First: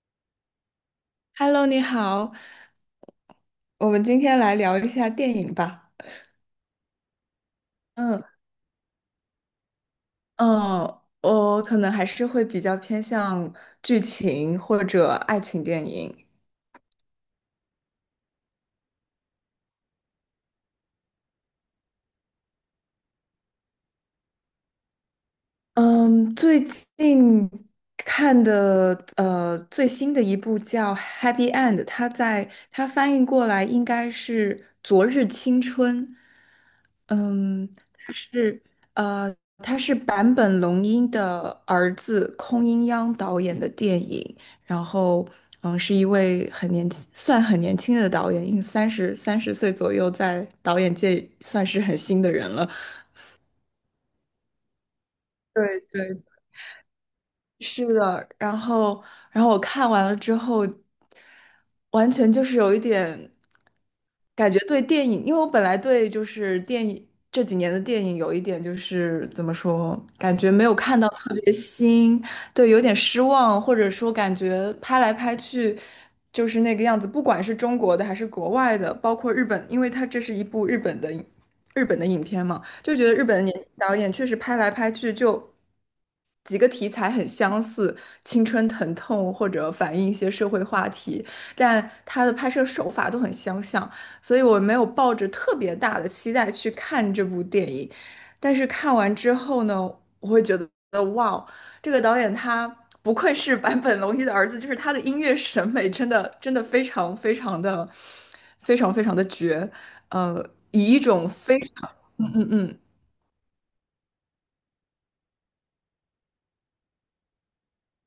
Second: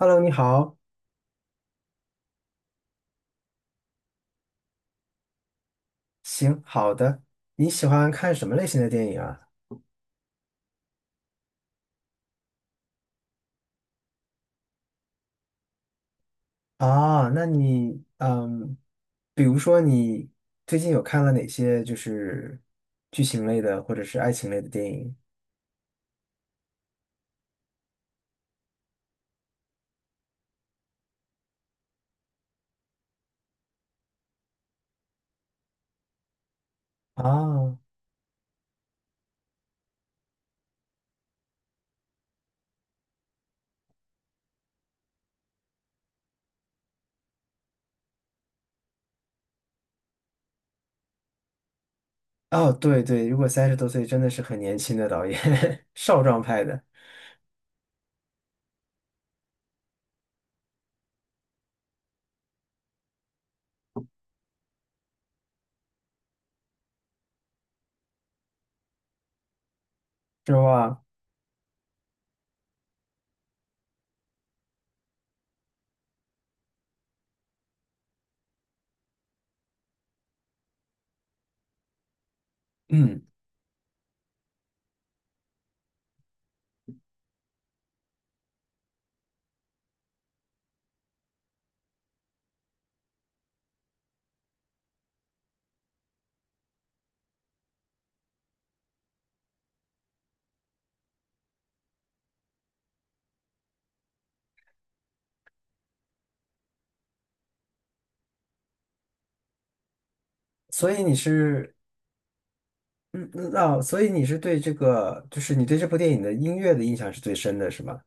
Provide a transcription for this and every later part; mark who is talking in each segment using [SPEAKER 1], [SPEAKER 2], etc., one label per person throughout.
[SPEAKER 1] Hello，你好，
[SPEAKER 2] Hello，你好，我们今天来聊一下电影吧。
[SPEAKER 1] 行，好的。你喜欢
[SPEAKER 2] 嗯
[SPEAKER 1] 看什么类型的电影啊？
[SPEAKER 2] 嗯，我可能还是会比较偏向剧情或者爱情电影。
[SPEAKER 1] 啊，那你，比如说你最近有看了哪些就是剧情类的或者是爱情类的电影？
[SPEAKER 2] 嗯，最近看的最新的一部叫《Happy End》，它翻译过来应该是《昨日青春》。嗯，
[SPEAKER 1] 啊，
[SPEAKER 2] 它是呃，它是坂本龙一的儿子空音央导演的电影，然后是一位很年轻，算很年轻的导演，应三十三十岁左右，在导演界算是很新的人了。
[SPEAKER 1] 哦，对对，如果三十多岁真的是很年轻的导演，
[SPEAKER 2] 对
[SPEAKER 1] 少
[SPEAKER 2] 对，
[SPEAKER 1] 壮派的，
[SPEAKER 2] 是的，然后我看完了之后，完全就是有一点感觉对电影，因为我本来对就是电影这几年的电影有一点就是怎么说，感觉
[SPEAKER 1] 是
[SPEAKER 2] 没有看
[SPEAKER 1] 吧？
[SPEAKER 2] 到特别新，对，有点失望，或者说感觉拍来拍去就是那个样子，不管是中国的还是国外的，包括日本，因为它这是一部日本的影片嘛，就觉得
[SPEAKER 1] 嗯，
[SPEAKER 2] 日本的年轻导演确实拍来拍去就。几个题材很相似，青春疼痛或者反映一些社会话题，但它的拍摄手法都很相像，所以我没有抱着特别大的期待去看这部电影。但是看完之后呢，我会觉得哇哦，这个导演他不愧是坂本龙一的儿子，就是他的音乐审美真的真的非常非常的绝，呃，以
[SPEAKER 1] 所
[SPEAKER 2] 一
[SPEAKER 1] 以你
[SPEAKER 2] 种非
[SPEAKER 1] 是，
[SPEAKER 2] 常嗯嗯
[SPEAKER 1] 嗯，哦所以你是对这个，就是你对这部电影的音乐的印象是最深的，是吗？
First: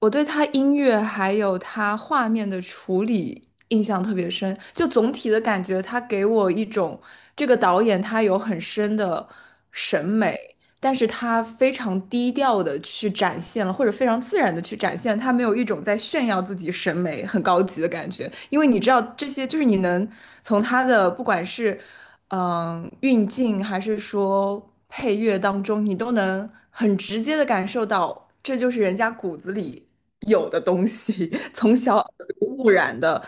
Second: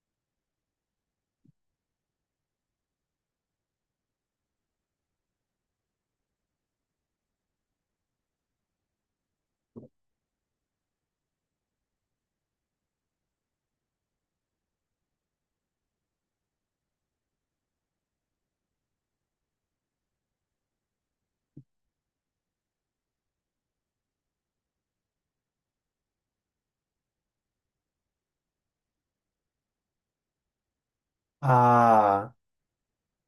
[SPEAKER 2] 我对他音乐还有他画面的处理印象特别深，就总体的感觉，他给我一种这个导演他有很深的审美，但是他非常低调的去展现了，或者非常自然的去展现，他没有一种在炫耀自己审美很高级的感觉，因为你知道这些，就是你能从他的不管是运镜还是说配乐当中，你都能很直接的感受到，这就是人家骨子里有的东西，从小耳
[SPEAKER 1] 啊
[SPEAKER 2] 濡目染的，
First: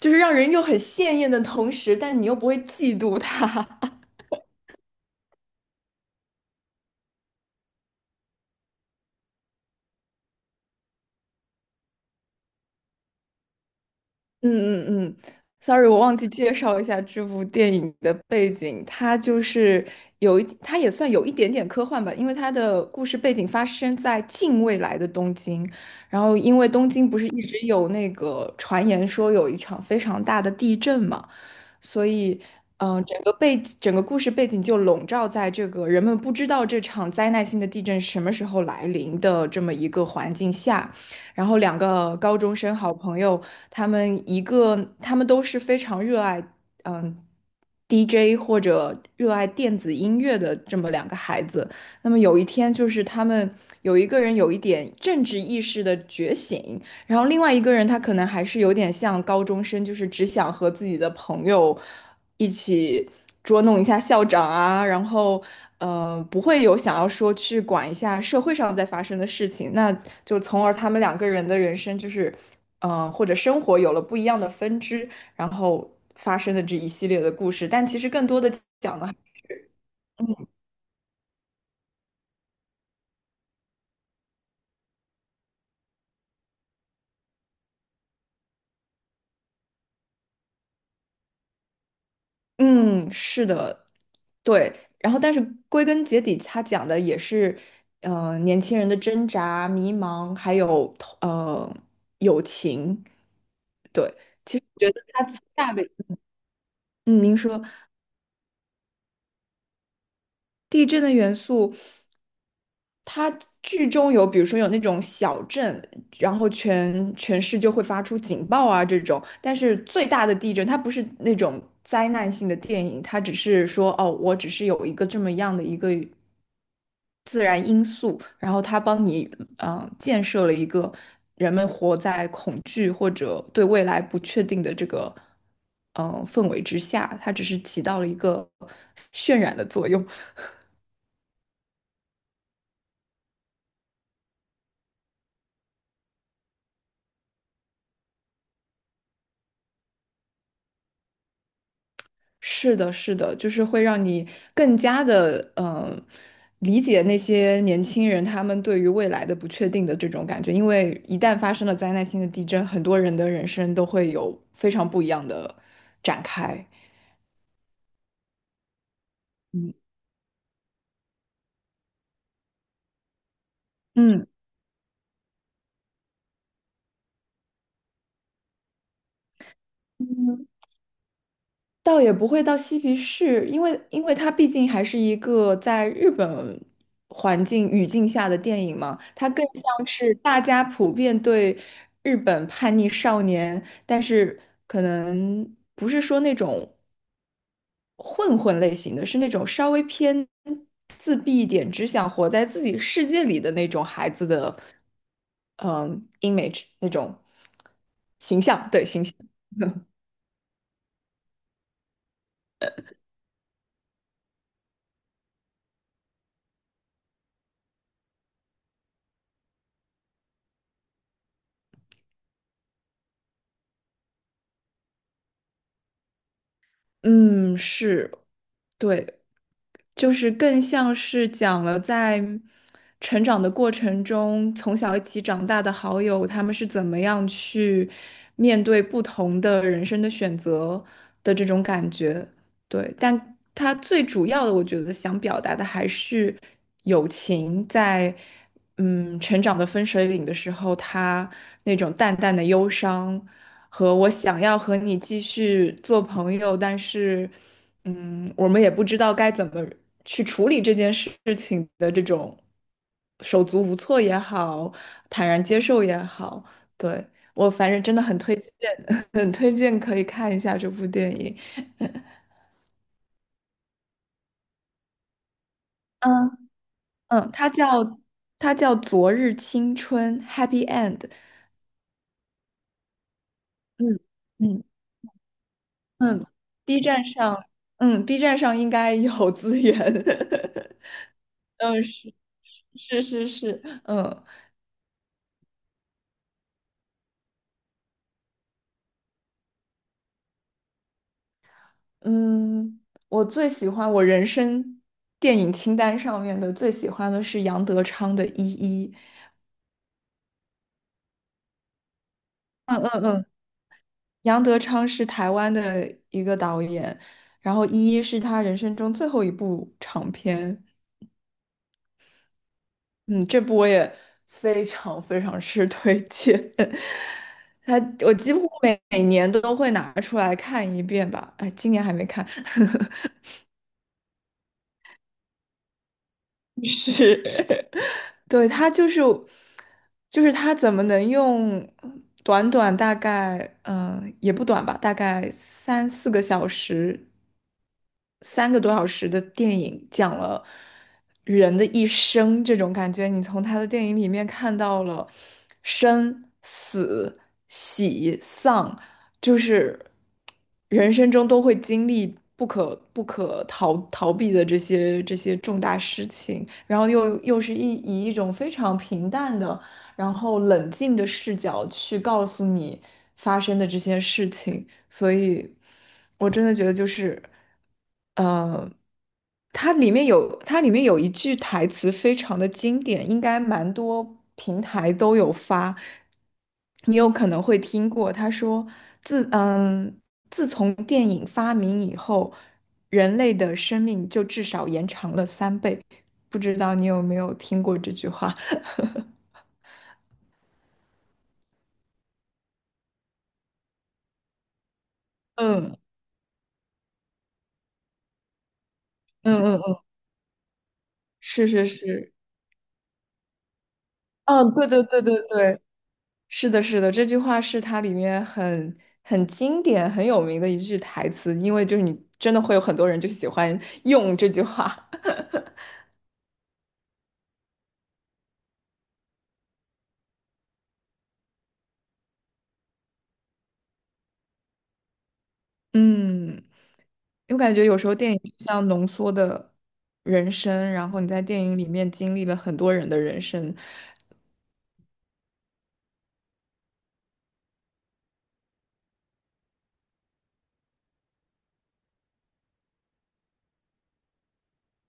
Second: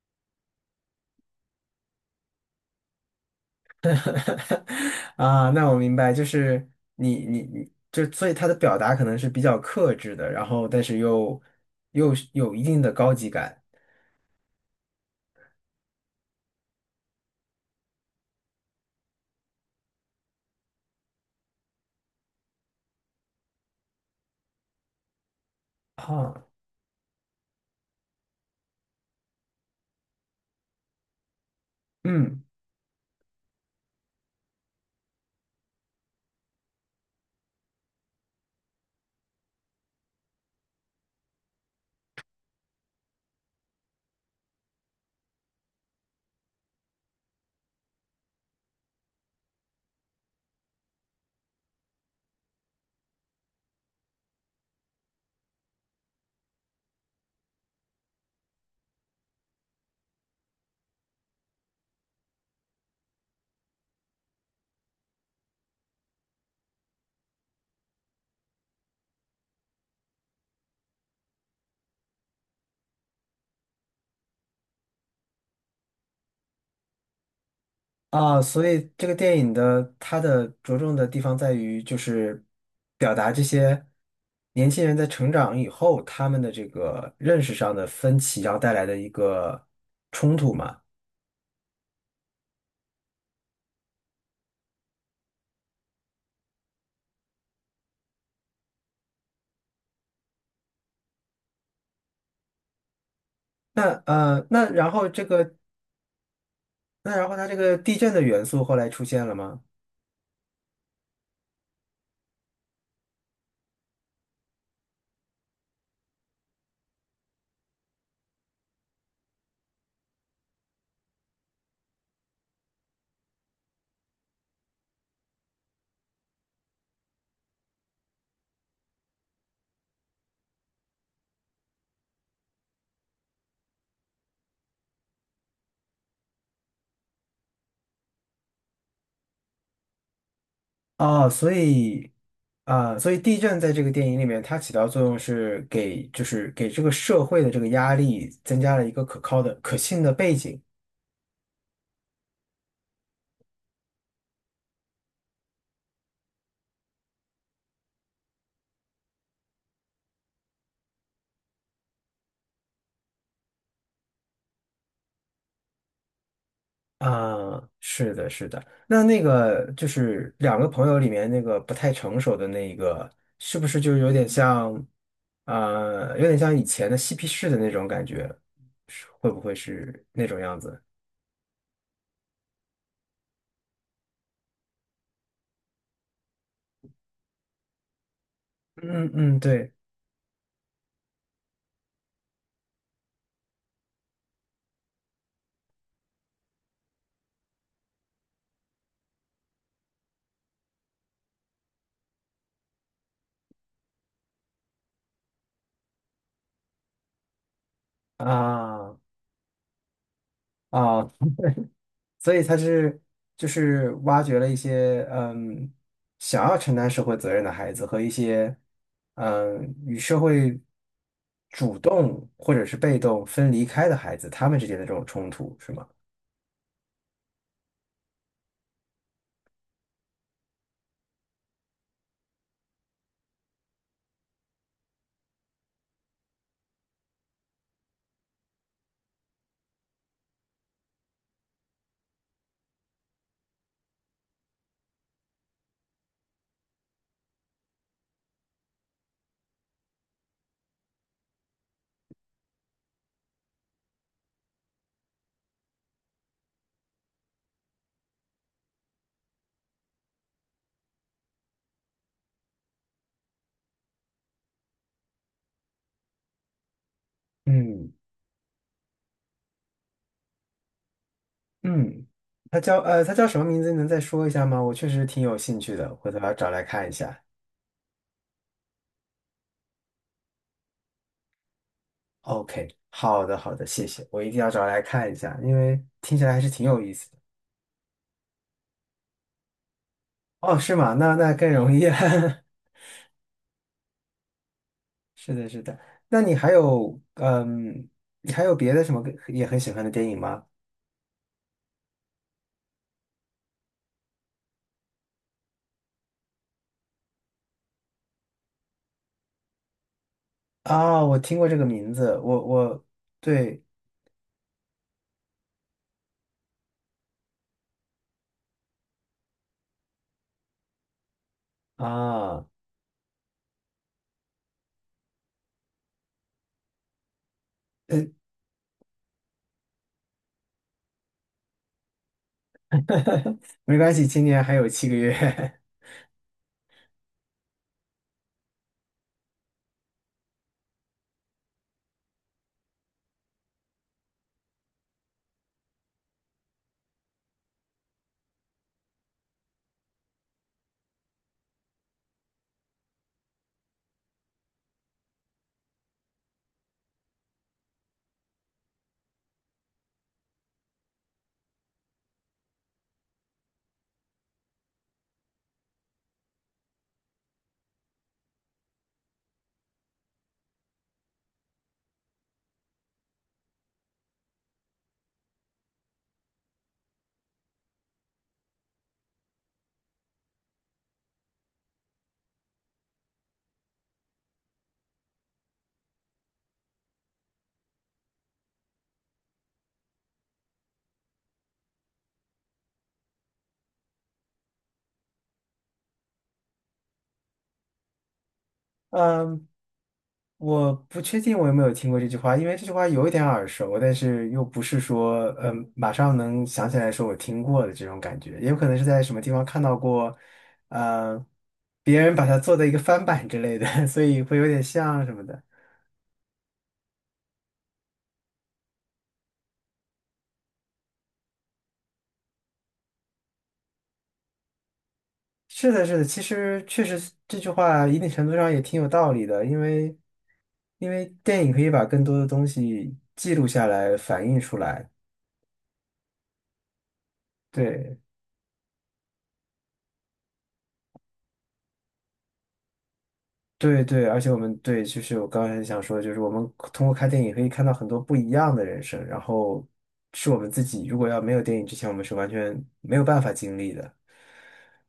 [SPEAKER 2] 就是让人又很鲜艳的同时，但你又不会嫉妒他。
[SPEAKER 1] 啊，那我明白，就是你，就所以他的表达可能是比较克制的，然后但是又是有一定的高级感
[SPEAKER 2] 嗯嗯嗯，sorry，我忘记介绍一下这部电影的背景。它也算有一点点科幻吧，因为它的故事背景发生在近未来的东京。然后，
[SPEAKER 1] 啊，
[SPEAKER 2] 因为东京不是一直有那个传言说有一场非常大的地震嘛，所以，
[SPEAKER 1] 嗯
[SPEAKER 2] 整个故事背景就笼罩在这个人们不知道这场灾难性的地震什么时候来临的这么一个环境下。然后，两个高中生好朋友，他们都是非常热爱嗯 DJ 或者热爱电子音乐的这么两个孩子。那么有一天，就是他们有一个人有一点政治意识的觉醒，然后另外一个人他可能还是有点像高中生，就是只想和自己的朋友一起捉弄一下校长啊，然后不会有想要说去管一下社会上在发生的事情，那就从而他们两个人的人生就是或者生活有了不一样的分支，然后发生的这一系列的故事，但其实更
[SPEAKER 1] 啊，
[SPEAKER 2] 多的
[SPEAKER 1] 所以
[SPEAKER 2] 讲
[SPEAKER 1] 这
[SPEAKER 2] 的，
[SPEAKER 1] 个电影的它的着重的地方在于就是表达这些年轻人在成长以后他们的这个认识上的分歧，然后带来的一个冲突嘛。
[SPEAKER 2] 嗯，是的。对，然后但是归根结底，他讲的也是，年轻人的挣扎、迷茫，还有呃友情。
[SPEAKER 1] 那
[SPEAKER 2] 对，
[SPEAKER 1] 呃，那
[SPEAKER 2] 觉
[SPEAKER 1] 然
[SPEAKER 2] 得
[SPEAKER 1] 后
[SPEAKER 2] 它
[SPEAKER 1] 这
[SPEAKER 2] 最
[SPEAKER 1] 个
[SPEAKER 2] 大的。
[SPEAKER 1] 那然后
[SPEAKER 2] 您
[SPEAKER 1] 它这
[SPEAKER 2] 说
[SPEAKER 1] 个地震的元素后来出现了吗？
[SPEAKER 2] 地震的元素，它剧中有，比如说有那种小震，然后全市就会发出警报啊这种，但是最大的地震，它不是那种灾难性的电影，它只是说哦，我只是有一个这么样的一个。自然因素，然后它帮你建设了一个人们活在恐惧或者对未来不确定的这个氛围之下，它只是起到了一个渲染的作用。
[SPEAKER 1] 啊，所以啊，所以地震在这个电影里面，它起到作用是给，就是给这个社会的这个压力增加了一个可靠的、可信的背景。
[SPEAKER 2] 是的，是的，就是会让你更加的理解那些年轻人他们对于未来的不确定的这种感觉，因为一旦发生了灾难性的地震，很多人的人生都会有非常不一样的展开。
[SPEAKER 1] 啊，是的，是的。那那个就
[SPEAKER 2] 嗯
[SPEAKER 1] 是两个朋友里面那个不太成熟的那一个，是不是就有点像，有点像以前的嬉皮士的那种感觉？是会不会是那种
[SPEAKER 2] 嗯。
[SPEAKER 1] 样子？
[SPEAKER 2] 倒也不会到嬉皮士，因为它毕竟还是一个在日本环境语境下的电影嘛，
[SPEAKER 1] 嗯
[SPEAKER 2] 它
[SPEAKER 1] 嗯，
[SPEAKER 2] 更
[SPEAKER 1] 对
[SPEAKER 2] 像是大家普遍对日本叛逆少年，但是可能不是说那种混混类型的，是那种稍微偏自闭一点，只想活在自己世界里的那种孩子的，嗯，image 那种
[SPEAKER 1] 啊
[SPEAKER 2] 形象，对，
[SPEAKER 1] 啊。
[SPEAKER 2] 形象。
[SPEAKER 1] 哦所以他是就是挖掘了一些想要承担社会责任的孩子和一些与社会主动或者是被动分离开的孩子，他们之间的这种冲突是吗？
[SPEAKER 2] 嗯，是对，就是更像是讲了在成长的过程中，从小一起长大的好友，他们是怎么样去面对不同的人生的选择的这种感觉。对，但他最主要的，我觉得想表达的还是友情在成长的分水岭的时候，他那种淡淡的忧伤，和我想要和你继续做朋友，但是，我们也不知道该怎么去处理这件事情的这种手足无措也好，坦然接受也好，对，我反正
[SPEAKER 1] 嗯
[SPEAKER 2] 真的很推荐，很推荐可以看一下这部电影。
[SPEAKER 1] 嗯，他叫他叫什么名字？你能再说一下吗？我确实挺有兴趣的，回头要
[SPEAKER 2] 嗯
[SPEAKER 1] 找来看一下。
[SPEAKER 2] 嗯，它叫它叫《昨日青春》（Happy End）。
[SPEAKER 1] OK，好的好的，谢
[SPEAKER 2] 嗯
[SPEAKER 1] 谢，我一定要
[SPEAKER 2] 嗯
[SPEAKER 1] 找来看一下，因为听起
[SPEAKER 2] 嗯
[SPEAKER 1] 来还是挺有
[SPEAKER 2] ，B
[SPEAKER 1] 意
[SPEAKER 2] 站
[SPEAKER 1] 思的。
[SPEAKER 2] 上，，B 站上应该有资源。
[SPEAKER 1] 哦，是吗？那那更 容
[SPEAKER 2] 嗯，
[SPEAKER 1] 易啊。
[SPEAKER 2] 是是是，
[SPEAKER 1] 是的，是的。那你还有，嗯，你还有别的什么也很喜欢的电影吗？
[SPEAKER 2] 嗯，我最喜欢我人生电影清单上面的最喜欢的是杨德昌的《一一》。
[SPEAKER 1] 啊，我听过这个名字，我
[SPEAKER 2] 嗯
[SPEAKER 1] 我
[SPEAKER 2] 嗯嗯，
[SPEAKER 1] 对
[SPEAKER 2] 杨德昌是台湾的一个导演，然后《一一》是他人生中最后一部长片。
[SPEAKER 1] 啊，
[SPEAKER 2] 嗯，这部我也非常非常是推荐。他
[SPEAKER 1] 呃
[SPEAKER 2] 我几乎每年都会拿出来看一遍吧，哎，今年还没看。
[SPEAKER 1] 没关系，今年还有7个月。
[SPEAKER 2] 是，对，他就是，就是他怎么能用短短大概，也不短吧，大概三个多小时的电影，讲了人的一生这种感觉。你从他的电影里面看到了生、死、喜、丧，就是人生中都会经历不可逃避的这些重大事情，然后又以一种非常平淡的，然后冷静的视角去告诉你发生的这些事情。所以我真的觉得就是，呃，它里面有一句台词非常的经典，应该蛮多平台都有发，你有可能会听过。他说：“自嗯，自从电影发明以后，人类的生命就至少延长了3倍。"不知道你有没有听过这句话？
[SPEAKER 1] 嗯，我不确定我有没有听过这句话，因为这句话有一点耳熟，但是又不是说，嗯，
[SPEAKER 2] 嗯
[SPEAKER 1] 马上能想起来说我听过的这种感觉，也有可能是在什么地
[SPEAKER 2] 嗯
[SPEAKER 1] 方
[SPEAKER 2] 嗯
[SPEAKER 1] 看到
[SPEAKER 2] 嗯，
[SPEAKER 1] 过，嗯，
[SPEAKER 2] 是是
[SPEAKER 1] 别
[SPEAKER 2] 是，
[SPEAKER 1] 人把它做的一个翻版之类的，所以会有
[SPEAKER 2] 嗯，
[SPEAKER 1] 点
[SPEAKER 2] 对对对
[SPEAKER 1] 像什
[SPEAKER 2] 对
[SPEAKER 1] 么的。
[SPEAKER 2] 对，是的，是的，这句话是它里面很经典、很有名的一句台词，因为就是你真的会有很多人就喜欢 用这句话。
[SPEAKER 1] 是的，是的，其实确实是这句话一定程度上也挺有道理的，因为电影可以把更多的东西记录下来，反映出来。
[SPEAKER 2] 嗯，我感觉有时候
[SPEAKER 1] 对，
[SPEAKER 2] 电影就像浓缩的人生，然后你在电影里面经历了很多人的人生。
[SPEAKER 1] 对，对，而且我们对，就是我刚才想说的就是我们通过看电影可以看到很多不一样的人生，然后是我们自己如果要没有电影之前，我们是完全没有办法经历的。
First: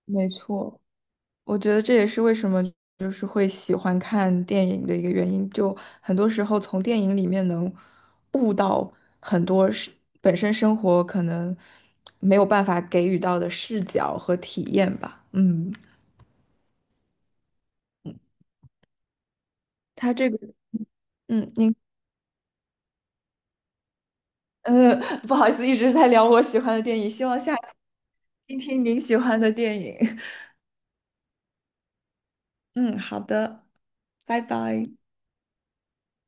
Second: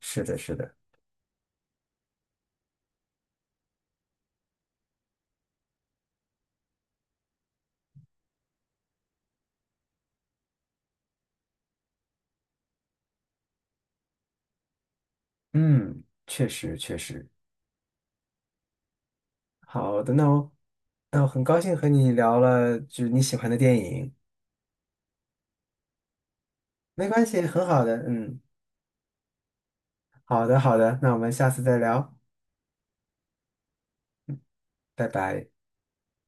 [SPEAKER 1] 是
[SPEAKER 2] 没
[SPEAKER 1] 的，是的，
[SPEAKER 2] 错。我觉得这也是为什么就是会喜欢看电影的一个原因，就很多时候从电影里面能悟到很多是本身生活可能没有办法给予到的视角和体验吧。嗯，
[SPEAKER 1] 嗯，确实，确实，好的，
[SPEAKER 2] 他这个，
[SPEAKER 1] 那我很
[SPEAKER 2] 嗯，
[SPEAKER 1] 高兴
[SPEAKER 2] 您，
[SPEAKER 1] 和你聊了，就是你喜欢的电影。
[SPEAKER 2] 呃，不好意思，一直在聊我喜欢的电
[SPEAKER 1] 没
[SPEAKER 2] 影，希
[SPEAKER 1] 关系，
[SPEAKER 2] 望下次
[SPEAKER 1] 很好的，嗯，
[SPEAKER 2] 听听您喜欢的电影。
[SPEAKER 1] 好 的，好的，那我们下次再聊，
[SPEAKER 2] 嗯，好的，拜拜。
[SPEAKER 1] 拜拜。